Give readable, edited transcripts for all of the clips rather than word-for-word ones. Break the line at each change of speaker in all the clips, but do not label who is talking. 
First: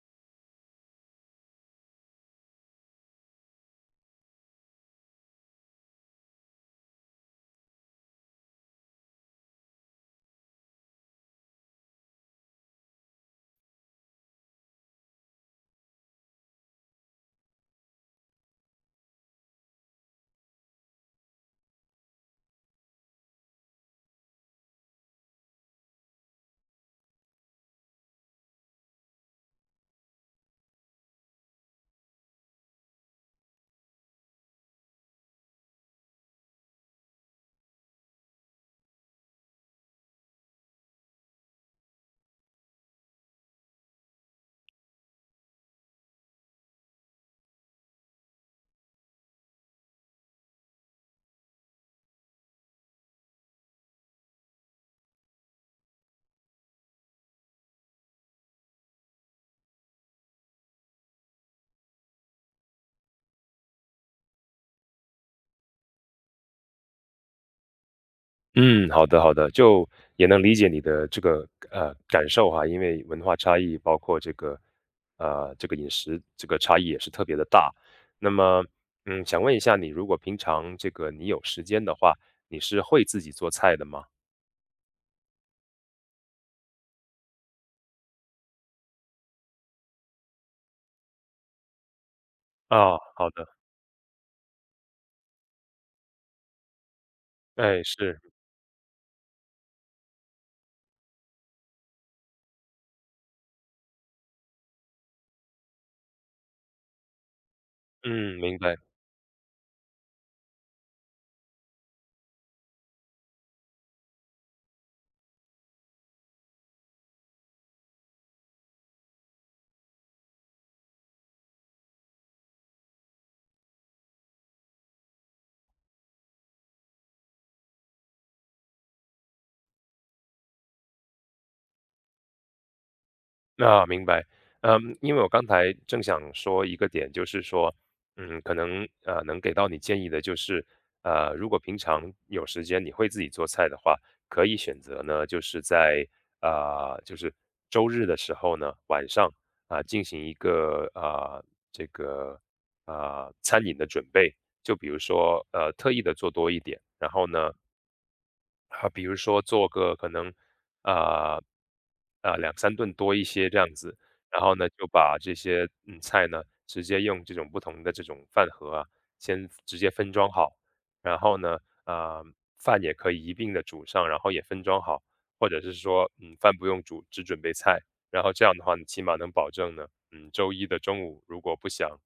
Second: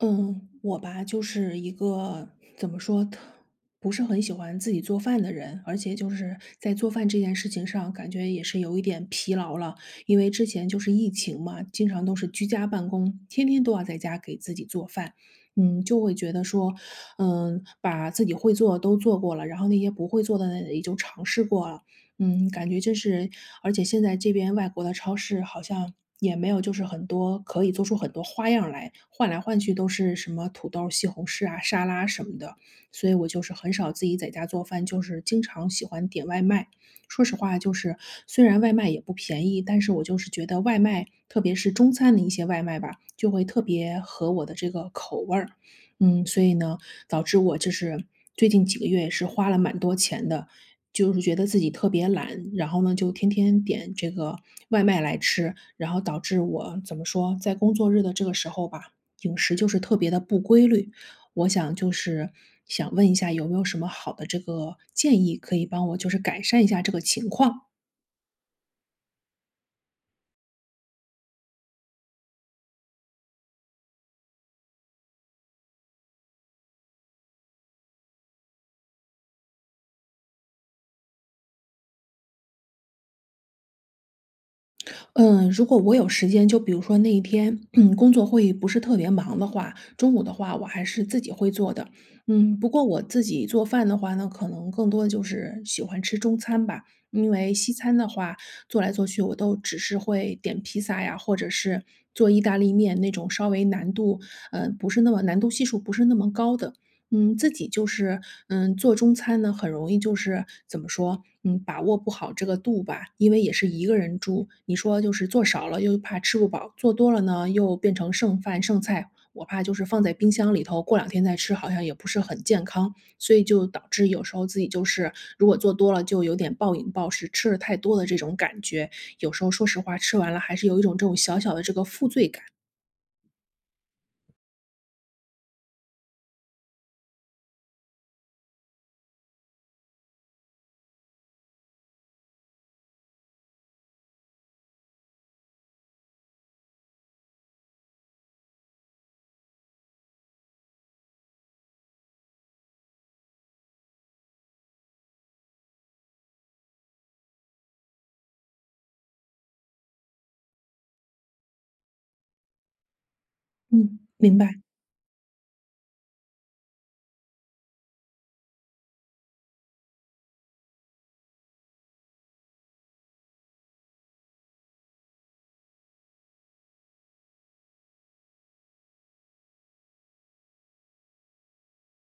嗯，我吧，就是一个怎么说，不是很喜欢自己做饭的人，而且就是在做饭这件事情上，感觉也是有一点疲劳了。因为之前就是疫情嘛，经常都是居家办公，天天都要在家给自己做饭，就会觉得说，把自己会做的都做过了，然后那些不会做的呢也就尝试过了，感觉这是而且现在这边外国的超市好像也没有就是很多可以做出很多花样来，换来换去都是什么土豆、西红柿啊、沙拉什么的，所以我就是很少自己在家做饭，就是经常喜欢点外卖。说实话，就是虽然外卖也不便宜，但是我就是觉得外卖，特别是中餐的一些外卖吧，就会特别合我的这个口味儿。所以呢，导致我就是最近几个月是花了蛮多钱的，就是觉得自己特别懒，然后呢，就天天点这个外卖来吃，然后导致我怎么说，在工作日的这个时候吧，饮食就是特别的不规律。我想就是想问一下，有没有什么好的这个建议可以帮我就是改善一下这个情况？
嗯，好的好的，就也能理解你的这个感受哈，因为文化差异，包括这个饮食这个差异也是特别的大。那么想问一下你，如果平常这个你有时间的话，你是会自己做菜的吗？
嗯，如果我有时间，就比如说那一天，工作会议不是特别忙的话，中午的话我还是自己会做的。不过
啊，
我自
好
己
的，
做饭的话呢，可能更多的就是喜欢吃中餐吧，因为西
哎，
餐的
是，
话做来做去，我都只是会点披萨呀，或者是做意大利面那种稍微难度，不是那么难度系数不是那么高的。自己就是，
嗯，明白。
做中餐呢，很容易就是怎么说，把握不好这个度吧，因为也是一个人住，你说就是做少了又怕吃不饱，做多了呢又变成剩饭剩菜，我怕就是放在冰箱里头，过两天再吃好像也不是很健康，所以就导致有时候自己就是如果做多了就有点暴饮暴食，吃了太多的这种感觉，有时候说实话吃完了还是有一种这种小小的这个负罪感。
啊，明白。因为我刚才正想说一个点，就是说，可能能给到你建议的就是，如果平常有时间你会自己做菜的话，可以选择呢，就是在就是周日的时候呢晚上进行一个这个餐饮的准备，就比如说特意的做多一点，然后呢比如说做个可能，啊，两三顿多一些这样子，
嗯，明
然
白。
后呢，就把这些，菜呢，直接用这种不同的这种饭盒啊，先直接分装好，然后呢，啊饭也可以一并的煮上，然后也分装好，或者是说，饭不用煮，只准备菜，然后这样的话，你起码能保证呢，周一的中午如果不想，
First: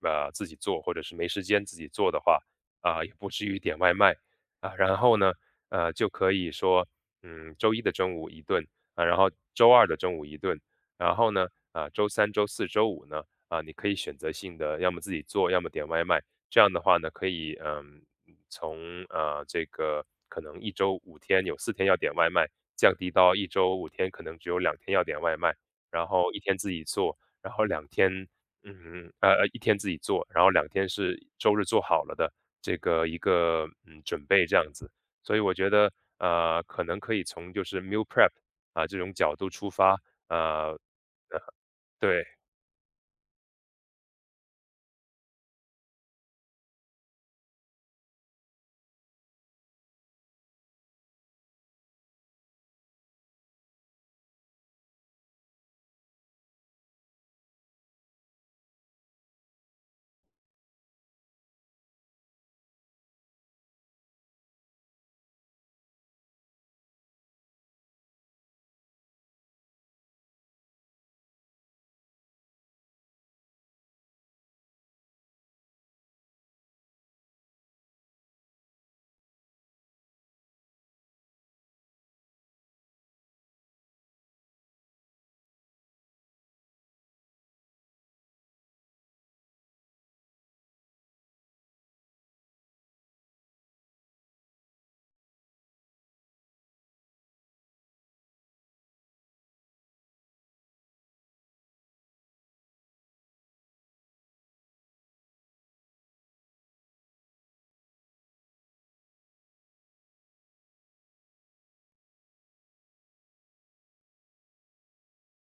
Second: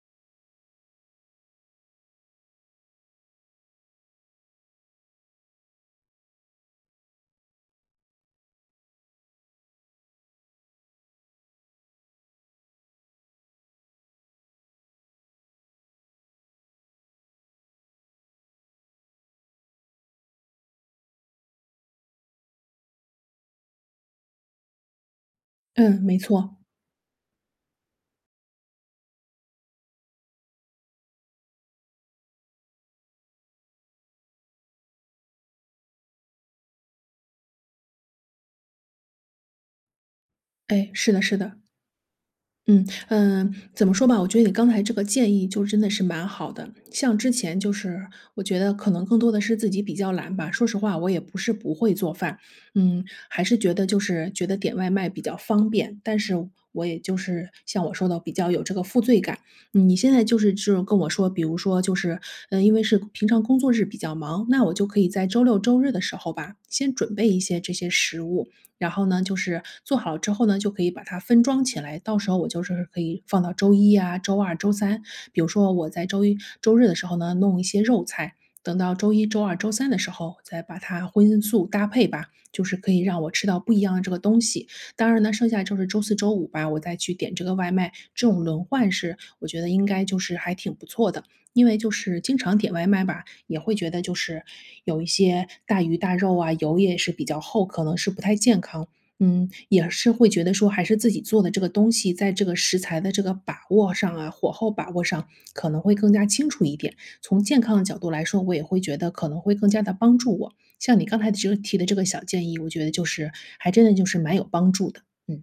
自己做，或者是没时间自己做的话，也不至于点外卖。然后呢就可以说，周一的中午一顿啊，然后周二的中午一顿，然后呢，周三、周四周五呢，你可以选择性的，要么自己做，要么点外卖。这样的话呢，可以，从这个可能一周五天有四天要点外卖，降低到一周五天可能只有两天要点外卖，
嗯，
然
没
后一
错。
天自己做，然后两天，一天自己做，然后两天是周日做好了的这个一个准备这样子。所以我觉得，可能可以从就是 meal prep 这种角度出发，呃，
哎，是的，是的。
对，
嗯嗯，怎么说吧，我觉得你刚才这个建议就真的是蛮好的。像之前就是，我觉得可能更多的是自己比较懒吧。说实话，我也不是不会做饭，还是觉得就是觉得点外卖比较方便。但是我也就是像我说的，比较有这个负罪感。你现在就是这种跟我说，比如说就是，因为是平常工作日比较忙，那我就可以在周六周日的时候吧，先准备一些这些食物，然后呢，就是做好了之后呢，就可以把它分装起来，到时候我就是可以放到周一啊、周二、周三。比如说我在周一、周日的时候呢，弄一些肉菜，等到周一周二、周三的时候再把它荤素搭配吧，就是可以让我吃到不一样的这个东西。当然呢，剩下就是周四周五吧，我再去点这个外卖，这种轮换是我觉得应该就是还挺不错的。因为就是经常点外卖吧，也会觉得就是有一些大鱼大肉啊，油也是比较厚，可能是不太健康。也是会觉得说还是自己做的这个东西，在这个食材的这个把握上啊，火候把握上可能会更加清楚一点。从健康的角度来说，我也会觉得可能会更加的帮助我。像你刚才的这个提的这个小建议，我觉得就是还真的就是蛮有帮助的，嗯。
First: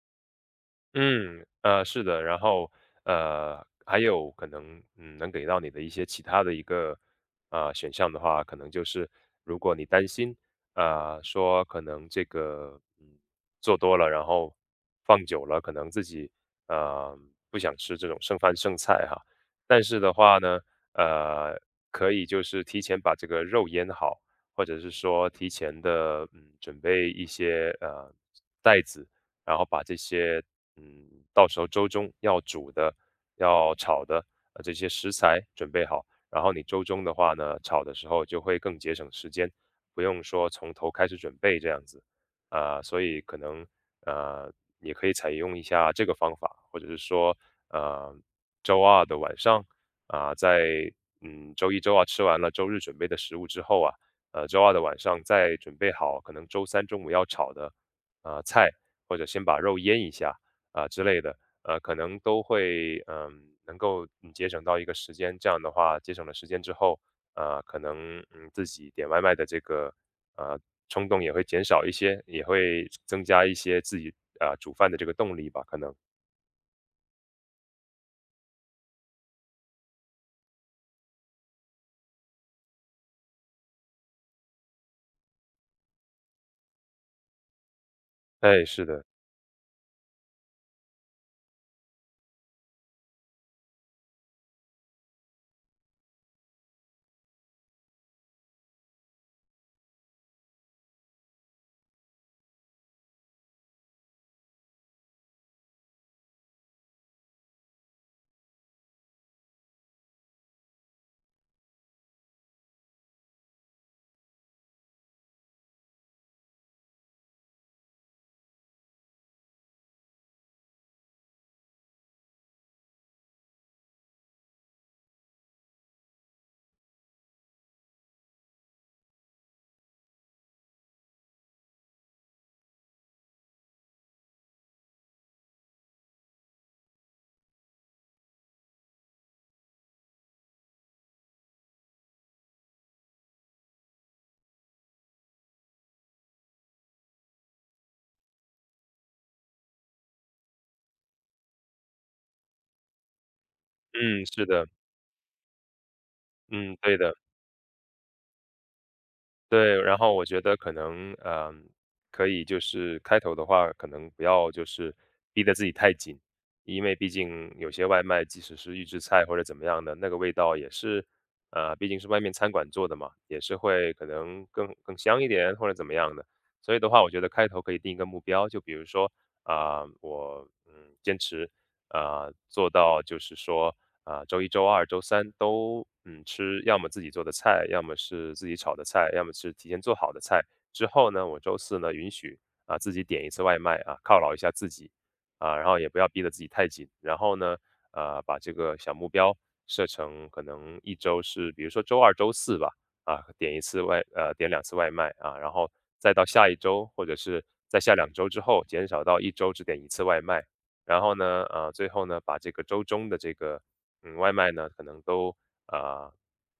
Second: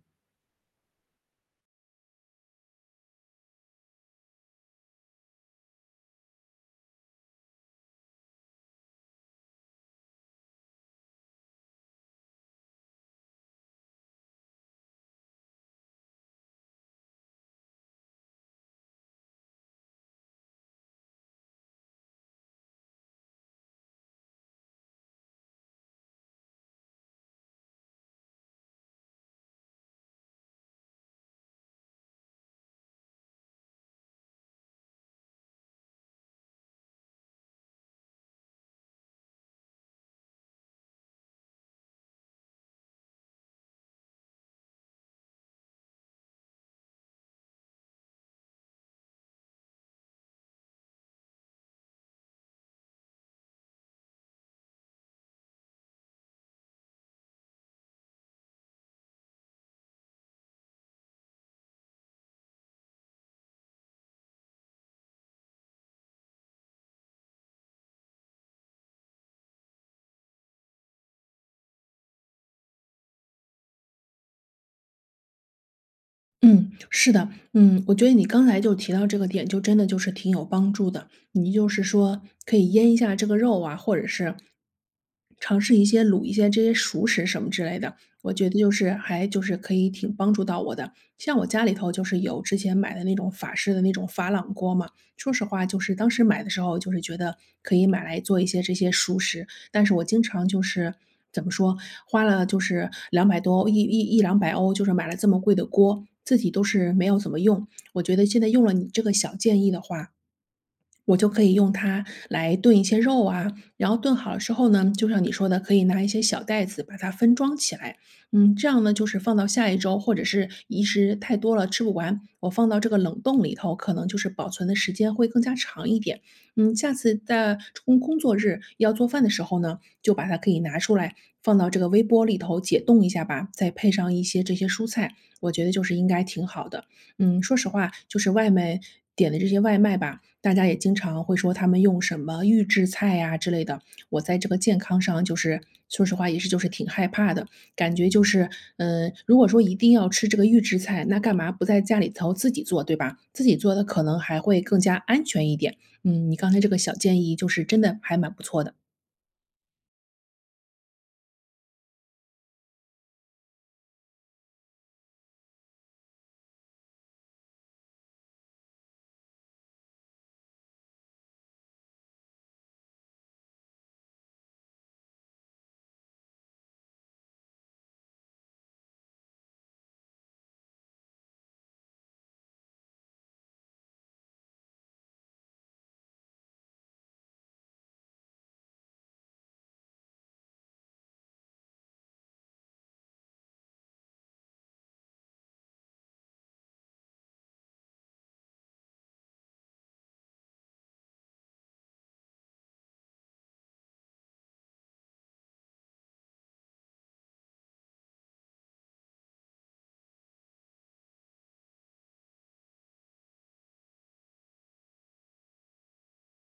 是的，然后，还有可能，能给到你的一些其他的一个，选项的话，可能就是如果你担心，说可能这个，做多了，然后放久了，可能自己，呃，不想吃这种剩饭剩菜哈，但是的话呢，呃，可以就是提前把这个肉腌好，或者是说提前的，准备一些，袋子。然后把这些嗯，到时候周中要煮的、要炒的，这些食材准备好，然后你周中的话呢，炒的时候就会更节省时间，不用说从头开始准备这样子，所以可能呃，也可以采用一下这个方法，或者是说呃，周二的晚上在周一周二吃完了周日准备的食物之后啊，周二的晚上再准备好可能周三中午要炒的菜，或者先把肉腌一下。之类的，可能都会能够节省到一个时间，这样的话节省了时间之后，可能自己点外卖的这个呃冲动也会减少一些，也会增加一些自己煮饭的这个动力吧，可能。
嗯，是的。嗯，我觉得你刚才就提到这个点，就真的就是挺有帮助的。你就是说可以腌一下这个肉啊，或者是尝试一些卤一些这些熟食什么之类的，我觉得
哎，
就
是
是
的，
还就是可以挺帮助到我的。像我家里头就是有之前买的那种法式的那种珐琅锅嘛，说实话就是当时买的时候就是觉得可以买来做一些这些熟食，但是我经常就是怎么说，花了就是200多欧一一一200欧，就是买了这么贵的锅，自己都是没有怎么用。我觉得现在用了你这个小建议的话，我就可以用它来炖一些肉啊，然后炖好了之后呢，就像你说的，可以拿一些小袋子把它分装起来。这样呢，就是放到下一周，或者是一时太多了吃不完，我放到这个冷冻里头，可能就是保存的时间会更加长一点。下次在工作日要做饭的时候呢，就把它可以拿出来，放到这个微波里头解冻一下吧，再配上一些这些蔬菜，我觉得就是应该挺好的。说实话，就是外卖点的这些外卖吧，大家也经常会说他们用什么预制菜呀、之类的。我在这个健康上，就是说实话，也是就是挺害怕的，感觉就是，如果说一定要吃这个预制菜，那干嘛不在家里头自己做，对吧？自己做的可能
嗯，
还
是
会
的，
更加安全一点。你刚才这个
嗯，
小
对的。
建议，就是真的还蛮不错的。
对，然后我觉得可能，可以就是开头的话，可能不要就是逼得自己太紧，因为毕竟有些外卖，即使是预制菜或者怎么样的，那个味道也是，毕竟是外面餐馆做的嘛，也是会可能更香一点或者怎么样的。所以的话，我觉得开头可以定一个目标，就比如说，我坚持，做到就是说，周一、周二、周三都吃，要么自己做的菜，要么是自己炒的菜，要么是提前做好的菜。之后呢，我周四呢允许自己点一次外卖啊，犒劳一下自己啊，然后也不要逼得自己太紧。然后呢，把这个小目标设成可能一周是，比如说周二、周四吧，点两次外卖啊，然后再到下一周或者是在下两周之后，减少到一周只点一次外卖。然后呢，最后呢，把这个周中的这个外卖呢，可能都呃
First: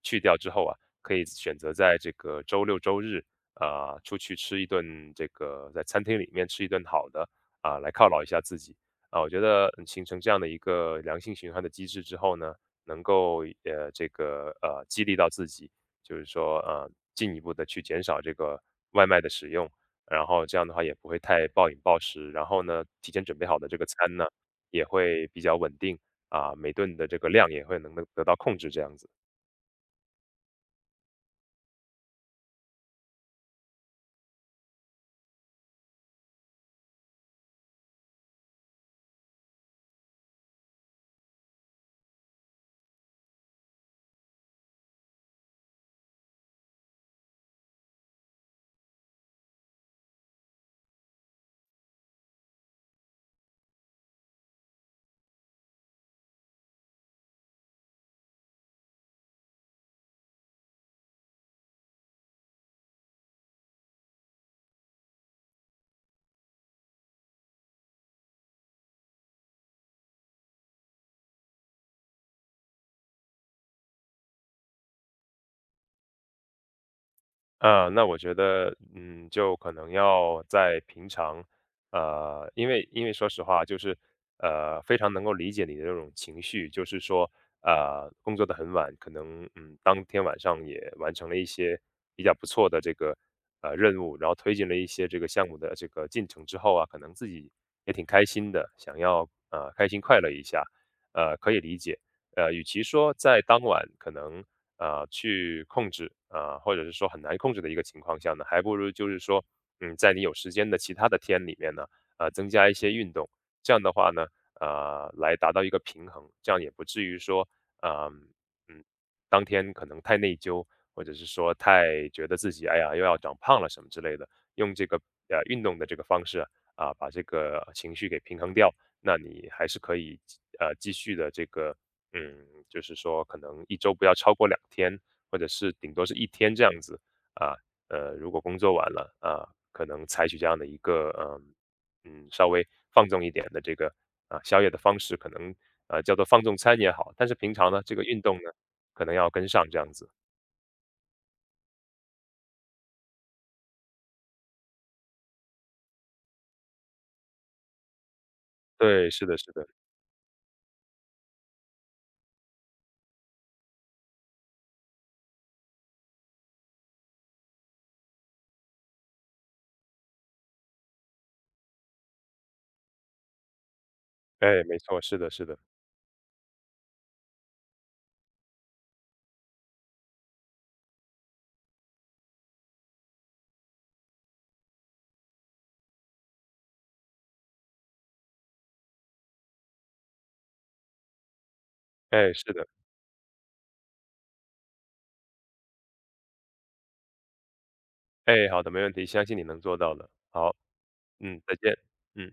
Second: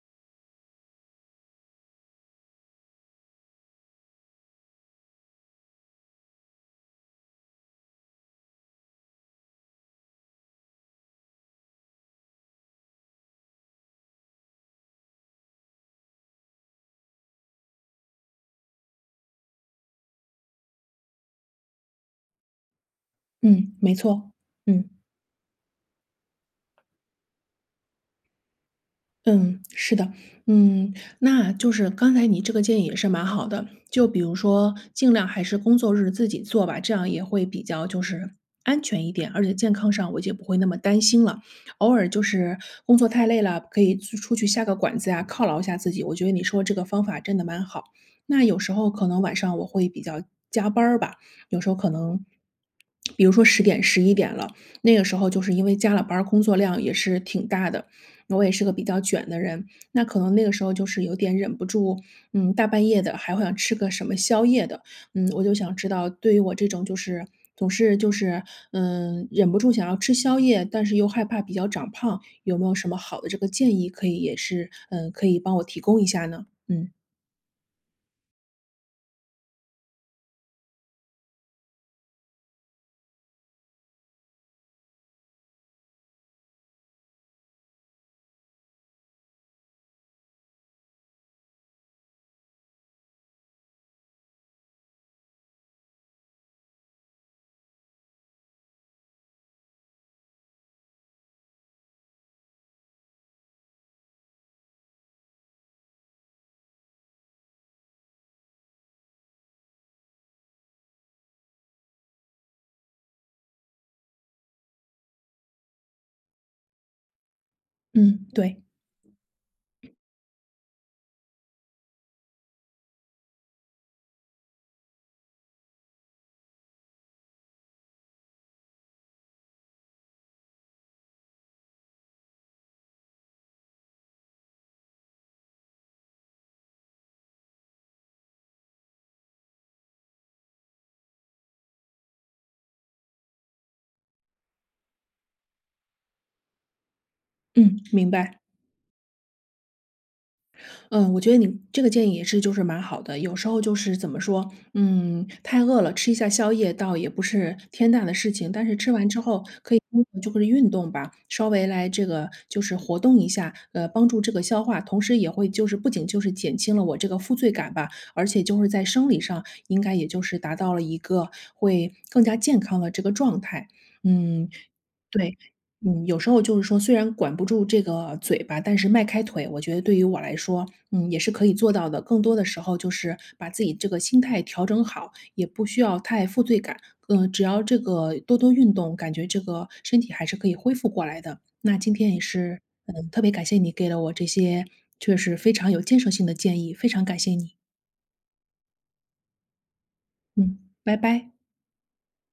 去掉之后可以选择在这个周六周日出去吃一顿这个在餐厅里面吃一顿好的来犒劳一下自己我觉得形成这样的一个良性循环的机制之后呢，能够这个激励到自己，就是说进一步的去减少这个外卖的使用，然后这样的话也不会太暴饮暴食，然后呢提前准备好的
嗯，
这个
没
餐呢
错。
也
嗯。
会比较稳定。啊，每顿的这个量也会能得到控制这样子。
嗯，是的。嗯，那就是刚才你这个建议也是蛮好的，就比如说尽量还是工作日自己做吧，这样也会比较就是安全一点，而且健康上我也不会那么担心了。偶尔就是工作太累了，可以出去下个馆子呀，犒劳一下自己。我觉得你说这个方法真的蛮好。那有时候可能晚上我会比较加班儿吧，有时候可能。比如说10点、11点了，那个时候就是因为加了班儿，工作量也是挺大的，我也是个比较卷的人，那可能那个时候就是有点忍不住，大半夜的还会想吃个什么宵夜的，我就想知道，对于我这种就是总是就是，忍不住想要吃宵夜，但是又害怕比较长胖，有没有什么好的这个建议可以也是，可以帮我提供一下呢？嗯
那我觉得，就可能要在平常，因为说实话，就是非常能够理解你的这种情绪，就是说，工作的很晚，可能当天晚上也完成了一些比较不错的这个任务，然后推进了一些这个项目的这个进程之后啊，可能自己也挺开心的，想要开心快乐一下，可以理解。与其说在当晚可能去控制或者是说很难控制的一个情况下呢，还不如就是说，在你有时间的其他的天里面呢，增加一些运动，这样的话呢，来达到一个平衡，这样也不至于说，呃、
嗯，对。
嗯，当天可能太内疚，或者是说太觉得自己哎呀又要长胖了什么之类的，用这个运动的这个方式啊，把这个情绪给平衡掉，那你还是可以继续的这个嗯，就是说可能一周不要超过两天，或者是顶多是一天这样子。啊，如果工作完了，可能采取这样的一个，稍微放纵一点的这个，宵夜的方式，可能，叫做放纵餐也好，但是平常
嗯，
呢，这个
明
运动
白。
呢，可能要跟上这样子。
嗯，我觉得你这个建议也是就是蛮好的。有时候就是怎么说，太饿了，吃一下宵夜倒也不是天大的事情，但是吃完
对，
之
是的
后
是的。
可以通过就是运动吧，稍微来这个就是活动一下，帮助这个消化，同时也会就是不仅就是减轻了我这个负罪感吧，而且就是在生理上应该也就是达到了一个会更加健康的这个状态。嗯，
哎，没错，是的
对。
是的。
有时候就是说，虽然管不住这个嘴巴，但是迈开腿，我觉得对于我来说，也是可以做到的。更多的时候就是把自己这个心态调整好，也不需要太负罪感。只要这个多多运动，感觉这个身体还是可以恢复过来的。那今天也
哎，是
是，
的。
特别感谢你给了我这些确实非常有建设性的建议，非常感谢你。
哎，好的，没问题，相信你能做到的。好，
嗯，拜拜。
嗯，再见，嗯。